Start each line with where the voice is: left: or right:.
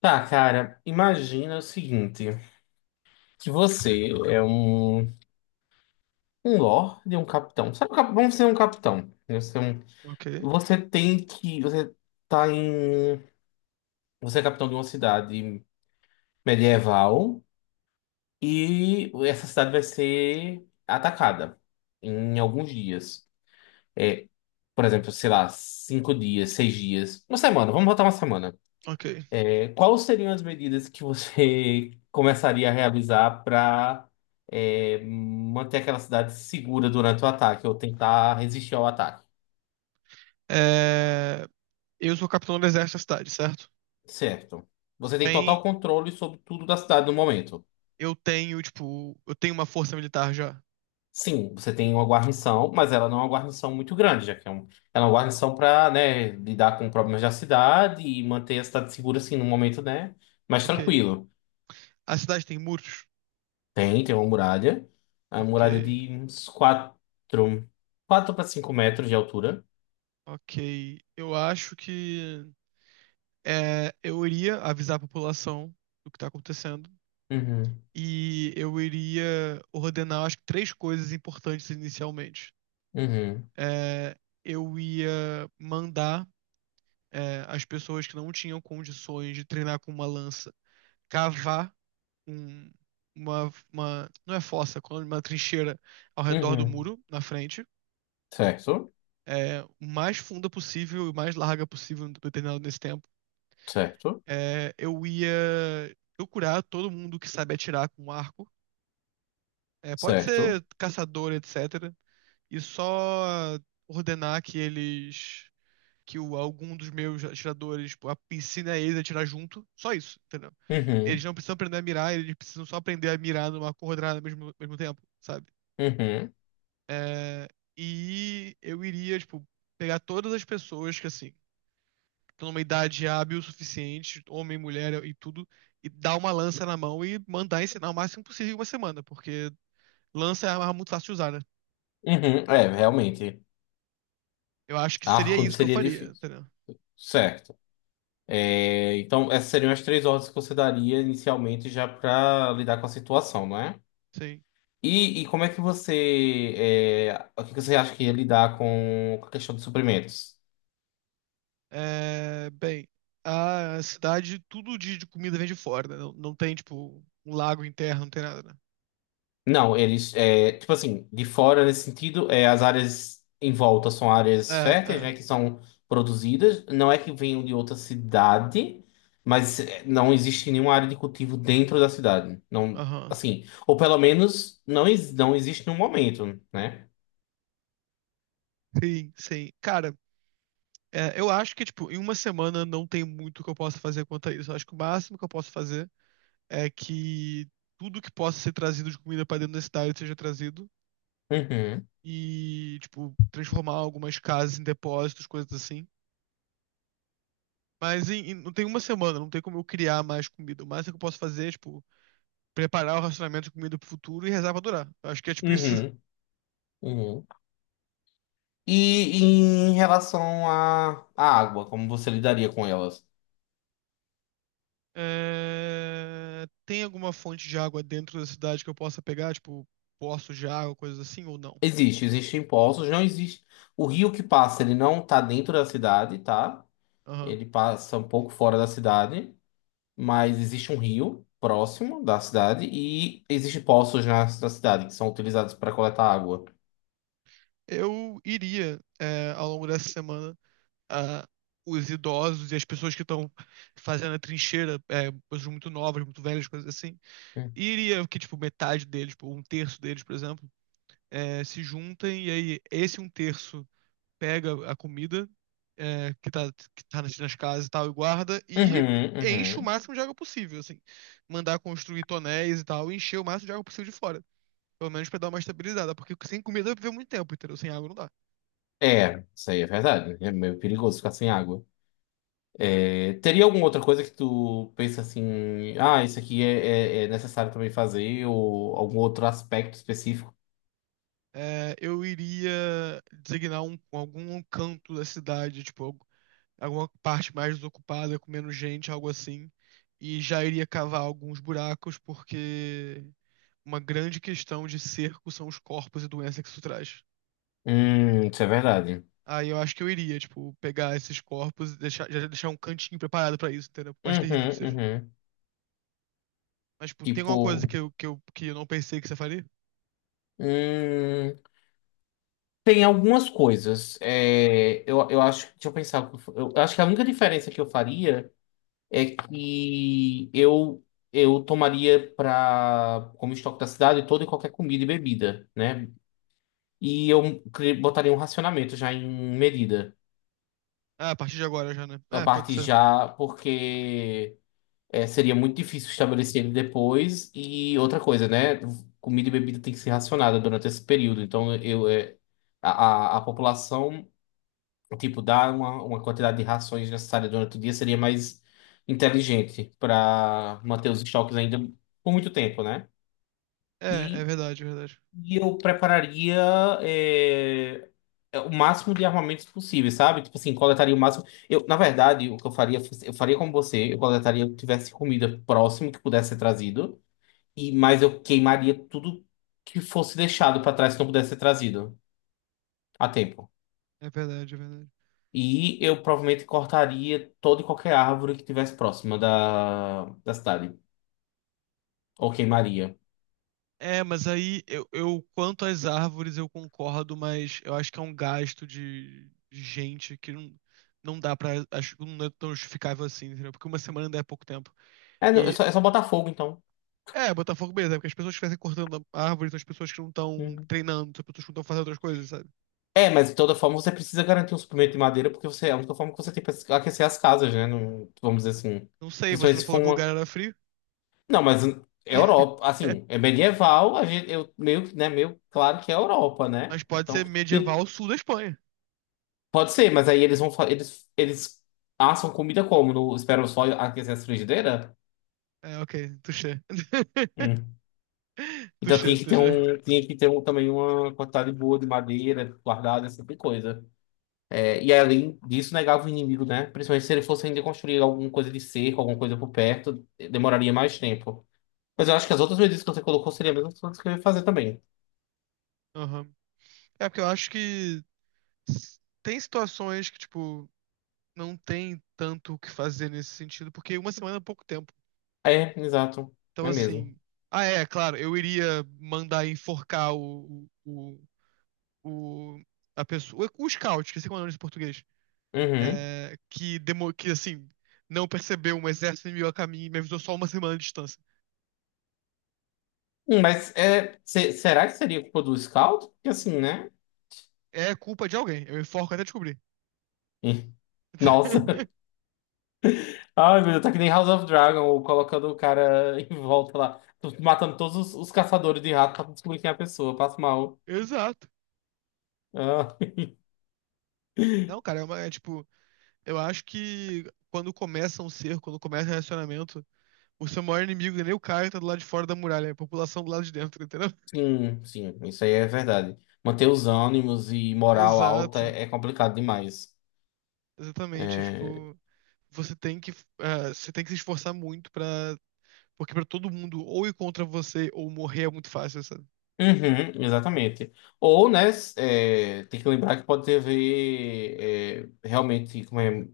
left: Tá, cara, imagina o seguinte, que você é um lorde, um capitão. Sabe, vamos ser um capitão, né? Você, é um-
right: Ok,
left: você tem que, você tá em, você é capitão de uma cidade medieval e essa cidade vai ser atacada em alguns dias. É, por exemplo, sei lá, cinco dias, seis dias, uma semana, vamos botar uma semana.
right: ok.
left: Quais seriam as medidas que você começaria a realizar para manter aquela cidade segura durante o ataque ou tentar resistir ao ataque?
right: É, Eu sou capitão do exército da cidade, certo?
left: Certo. Você tem
right: Tem...
left: total controle sobre tudo da cidade no momento.
right: Eu tenho, tipo, eu tenho uma força militar já.
left: Sim, você tem uma guarnição, mas ela não é uma guarnição muito grande, já que ela é uma guarnição para lidar com problemas da cidade e manter a cidade segura, assim, no momento, né, mais
right: Ok.
left: tranquilo.
right: A cidade tem muros?
left: Tem, tem uma muralha. A
right: Ok,
left: muralha de uns 4, quatro para 5 metros de altura.
right: ok. Eu acho que eu iria avisar a população do que tá acontecendo.
left: Uhum,
right: E eu iria ordenar, acho que, três coisas importantes inicialmente.
left: uhum,
right: É, eu ia mandar as pessoas que não tinham condições de treinar com uma lança cavar um- não é fossa, quando uma trincheira ao redor do
left: uhum.
right: muro, na frente,
left: Certo,
right: o mais funda possível e o mais larga possível no determinado nesse tempo.
left: certo,
right: Eu ia procurar todo mundo que sabe atirar com um arco, pode
left: certo.
right: ser caçador, etc., e só ordenar que eles, que o, algum dos meus atiradores, tipo, a piscina é eles atirar junto, só isso, entendeu? Eles
left: Uhum,
right: não precisam aprender a mirar, eles precisam só aprender a mirar numa coordenada ao mesmo tempo, sabe?
left: uhum,
right: É, e eu iria, tipo, pegar todas as pessoas que, assim, estão numa idade hábil o suficiente, homem, mulher e tudo, e dar uma lança na mão e mandar ensinar o máximo possível em uma semana, porque lança é uma arma muito fácil de usar, né?
left: uhum. É, realmente.
right: Eu acho que seria
left: Arco
right: isso que eu
left: seria
right: faria,
left: difícil.
right: entendeu?
left: Certo. Então, essas seriam as três ordens que você daria inicialmente já para lidar com a situação, não é?
right: Sim.
left: E como é que você. É, o que que você acha que ia lidar com a questão de suprimentos?
right: Bem, a cidade, tudo de comida vem de fora, né? Não, não tem, tipo, um lago interno, não tem nada, né?
left: Não, eles, tipo assim, de fora nesse sentido, é, as áreas em volta são áreas
right: É,
left: férteis,
right: é.
left: né, que são produzidas. Não é que venham de outra cidade, não existe nenhuma área de cultivo dentro da cidade. Não,
right: Aham.
left: assim, ou pelo menos não existe no momento, né?
right: Sim, sim. Cara, eu acho que, tipo, em uma semana não tem muito que eu possa fazer quanto a isso. Eu acho que o máximo que eu posso fazer é que tudo que possa ser trazido de comida pra dentro da cidade seja trazido.
left: Uhum,
right: E, tipo, transformar algumas casas em depósitos, coisas assim. Mas não tem uma semana, não tem como eu criar mais comida. O máximo que eu posso fazer é, tipo, preparar o racionamento de comida pro futuro e rezar pra durar. Eu acho que é tipo isso.
left: uhum, uhum. E, em relação à água, como você lidaria com elas?
right: Tem alguma fonte de água dentro da cidade que eu possa pegar, tipo, poços de água, coisas assim, ou não?
left: Existe, existem poços, não existe. O rio que passa, ele não tá dentro da cidade, tá?
right: Aham.
left: Ele passa um pouco fora da cidade, mas existe um rio próximo da cidade e existem poços na cidade que são utilizados para coletar água.
right: Eu iria, ao longo dessa semana, a os idosos e as pessoas que estão fazendo a trincheira, pessoas muito novas, muito velhas, coisas assim,
left: Hum.
right: e iria que, tipo, metade deles, tipo, um terço deles, por exemplo, se juntem, e aí esse um terço pega a comida que tá nas casas e tal e guarda e
left: Uhum,
right: enche o
left: uhum.
right: máximo de água possível, assim. Mandar construir tonéis e tal, e encher o máximo de água possível de fora. Pelo menos pra dar uma estabilizada, porque sem comida vai viver muito tempo, entendeu? Sem água não dá.
left: É, isso aí é verdade. É meio perigoso ficar sem água. É, teria alguma outra coisa que tu pensa assim, ah, isso aqui é necessário também fazer, ou algum outro aspecto específico?
right: Eu iria designar algum canto da cidade, tipo, alguma parte mais desocupada, com menos gente, algo assim. E já iria cavar alguns buracos, porque uma grande questão de cerco são os corpos e doença que isso traz.
left: Isso é verdade.
right: Aí eu acho que eu iria, tipo, pegar esses corpos e deixar, já deixar um cantinho preparado pra isso, entendeu? Por mais terrível que
left: Uhum,
right: seja.
left: uhum.
right: Mas, tipo, tem alguma coisa
left: Tipo,
right: que eu não pensei que você faria?
left: hum, tem algumas coisas. Eu acho. Deixa eu pensar. Eu acho que a única diferença que eu faria é que eu tomaria pra, como estoque da cidade, toda e qualquer comida e bebida, né? Botaria um racionamento já em medida.
right: Ah, a partir de agora já, né?
left: A
right: É, pode
left: parte
right: ser.
left: já, porque é, seria muito difícil estabelecer ele depois. E outra coisa, né? Comida e bebida tem que ser racionada durante esse período. Então eu, é, a população, tipo, dar uma quantidade de rações necessária durante o dia seria mais inteligente para manter os estoques ainda por muito tempo, né?
right: É, é
left: E,
right: verdade, é verdade.
left: e eu prepararia é, o máximo de armamentos possível, sabe? Tipo assim, coletaria o máximo. Eu, na verdade, o que eu faria, fosse- eu faria como você, eu coletaria o que tivesse comida próximo que pudesse ser trazido, mas eu queimaria tudo que fosse deixado para trás que não pudesse ser trazido a tempo.
right: É verdade, é verdade.
left: E eu provavelmente cortaria toda e qualquer árvore que tivesse próxima da cidade. Ou queimaria.
right: Mas aí eu quanto às árvores eu concordo, mas eu acho que é um gasto de gente que não, não dá pra. Acho que não é tão justificável assim, entendeu? Porque uma semana ainda é pouco tempo.
left: É, não,
right: E
left: é só botar fogo, então.
right: Botafogo beleza, é porque as pessoas que estivessem cortando a árvore são as pessoas que não estão
left: Uhum.
right: treinando, são as pessoas que não estão fazendo outras coisas, sabe?
left: É, mas de toda forma você precisa garantir um suprimento de madeira, porque você, é a única forma que você tem para aquecer as casas, né? Vamos dizer assim.
right: Não sei, você
left: Principalmente
right: não
left: se for
right: falou que o lugar
left: uma.
right: era frio.
left: Não, mas é Europa. Assim, é medieval, a gente, eu, meio, né, meio claro que é Europa,
right: Mas
left: né?
right: pode ser
left: De-
right: medieval sul da Espanha.
left: Pode ser, mas aí eles vão. Eles assam comida como? No, esperam só aquecer as frigideiras?
right: Ok, touché.
left: Então
right: Touché,
left: tinha que ter
right: touché.
left: um, também uma quantidade boa de madeira guardada, esse tipo de coisa. É, e além disso, negava o inimigo, né? Principalmente se ele fosse ainda construir alguma coisa de cerco, alguma coisa por perto, demoraria mais tempo. Mas eu acho que as outras medidas que você colocou seriam as mesmas coisas que eu ia fazer também.
right: Aham. É porque eu acho que tem situações que, tipo, não tem tanto o que fazer nesse sentido, porque uma semana é pouco tempo.
left: É, exato.
right: Então,
left: É mesmo.
right: assim. Ah, é, claro, eu iria mandar enforcar o, a pessoa. O scout, que sei como é o nome em português.
left: Uhum.
right: Assim, não percebeu um exército inimigo a caminho e me avisou só uma semana de distância.
left: Mas é, será que seria culpa do Scout? Porque assim, né?
right: É culpa de alguém. Eu enforco até descobrir.
left: Ih, nossa. Ai, meu Deus, tá que nem House of Dragon, ou colocando o cara em volta lá, matando todos os caçadores de rato pra descobrir quem é a pessoa. Passa mal.
right: Exato.
left: Ah,
right: Não, cara, é tipo, eu acho que quando começa um cerco, quando começa um relacionamento, o seu maior inimigo, é nem o Caio, tá do lado de fora da muralha. É a população do lado de dentro, entendeu?
left: sim, sim, isso aí é verdade. Manter os ânimos e moral alta
right: Exato.
left: é complicado demais.
right: Exatamente.
left: É,
right: Tipo, você tem que, você tem que se esforçar muito pra. Porque pra todo mundo ou ir contra você ou morrer é muito fácil, sabe?
left: uhum, exatamente. Ou, né, tem que lembrar que pode ter a ver realmente como é.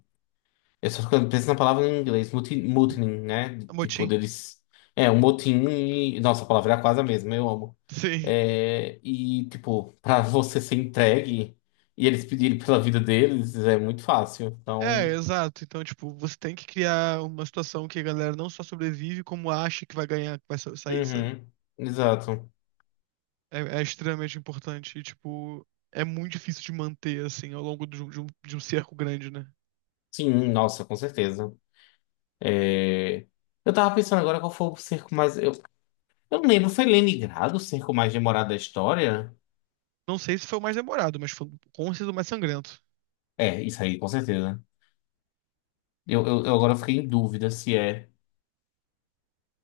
left: Eu só fico penso na palavra em inglês, mutiny, né? Tipo,
right: Motim.
left: deles. É, um motim e. Nossa, a palavra é quase a mesma, eu amo.
right: Sim.
left: É, e, tipo, pra você ser entregue e eles pedirem pela vida deles, é muito fácil.
right: É,
left: Então.
right: exato. Então, tipo, você tem que criar uma situação que a galera não só sobrevive, como acha que vai ganhar, que vai sair, sabe?
left: Uhum, exato.
right: É, é extremamente importante. E, tipo, é muito difícil de manter, assim, ao longo de um cerco grande, né?
left: Sim, nossa, com certeza. É, eu tava pensando agora qual foi o cerco mais. Eu não lembro, foi Leningrado o cerco mais demorado da história?
right: Não sei se foi o mais demorado, mas foi com certeza o mais sangrento.
left: É, isso aí, com certeza. Eu agora fiquei em dúvida se é.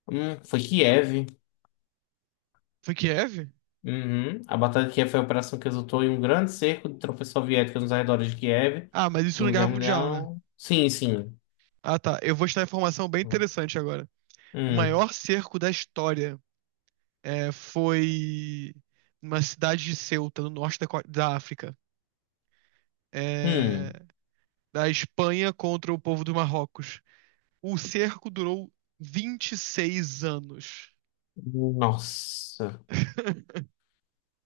left: Foi Kiev.
right: Foi Kiev?
left: Uhum. A Batalha de Kiev foi a operação que resultou em um grande cerco de tropas soviéticas nos arredores de Kiev.
right: Ah, mas isso na
left: Segunda
right: Guerra
left: Guerra
right: Mundial, né?
left: Mundial. Sim, sim.
right: Ah, tá. Eu vou te dar informação bem interessante agora. O
left: Hum.
right: maior cerco da história foi uma cidade de Ceuta, no norte da África. É,
left: Hum.
right: da Espanha contra o povo do Marrocos. O cerco durou 26 anos.
left: Nossa.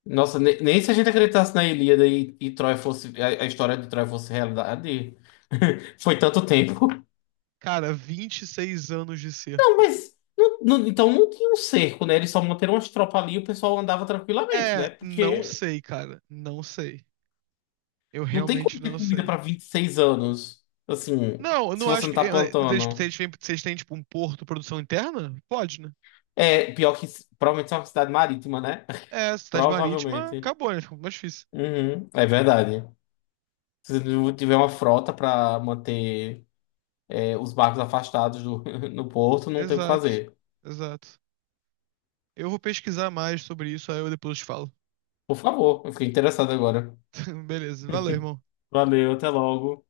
left: Nossa, nem se a gente acreditasse na Ilíada e Troia fosse, a história de Troia fosse realidade. Foi tanto tempo.
right: Cara, 26 anos de
left: Não,
right: cerco.
left: mas. Então não tinha um cerco, né? Eles só manteram as tropas ali e o pessoal andava tranquilamente, né?
right: Não
left: Porque
right: sei, cara. Não sei. Eu
left: não tem como
right: realmente
left: ter
right: não
left: comida
right: sei.
left: para 26 anos. Assim,
right: Não, eu
left: se
right: não
left: você
right: acho
left: não
right: que.
left: tá
right: Eh, Eles, se
left: plantando.
right: eles, têm- se eles têm, tipo, um porto produção interna? Pode, né?
left: É, pior que provavelmente é uma cidade marítima, né?
right: Cidade marítima,
left: Provavelmente.
right: acabou, né? Ficou mais difícil.
left: Uhum, é verdade. Se não tiver uma frota para manter os barcos afastados do, no porto, não tem o que
right: Exato,
left: fazer.
right: exato. Eu vou pesquisar mais sobre isso, aí eu depois te falo.
left: Por favor, eu fiquei interessado agora.
right: Beleza, valeu, irmão.
left: Valeu, até logo.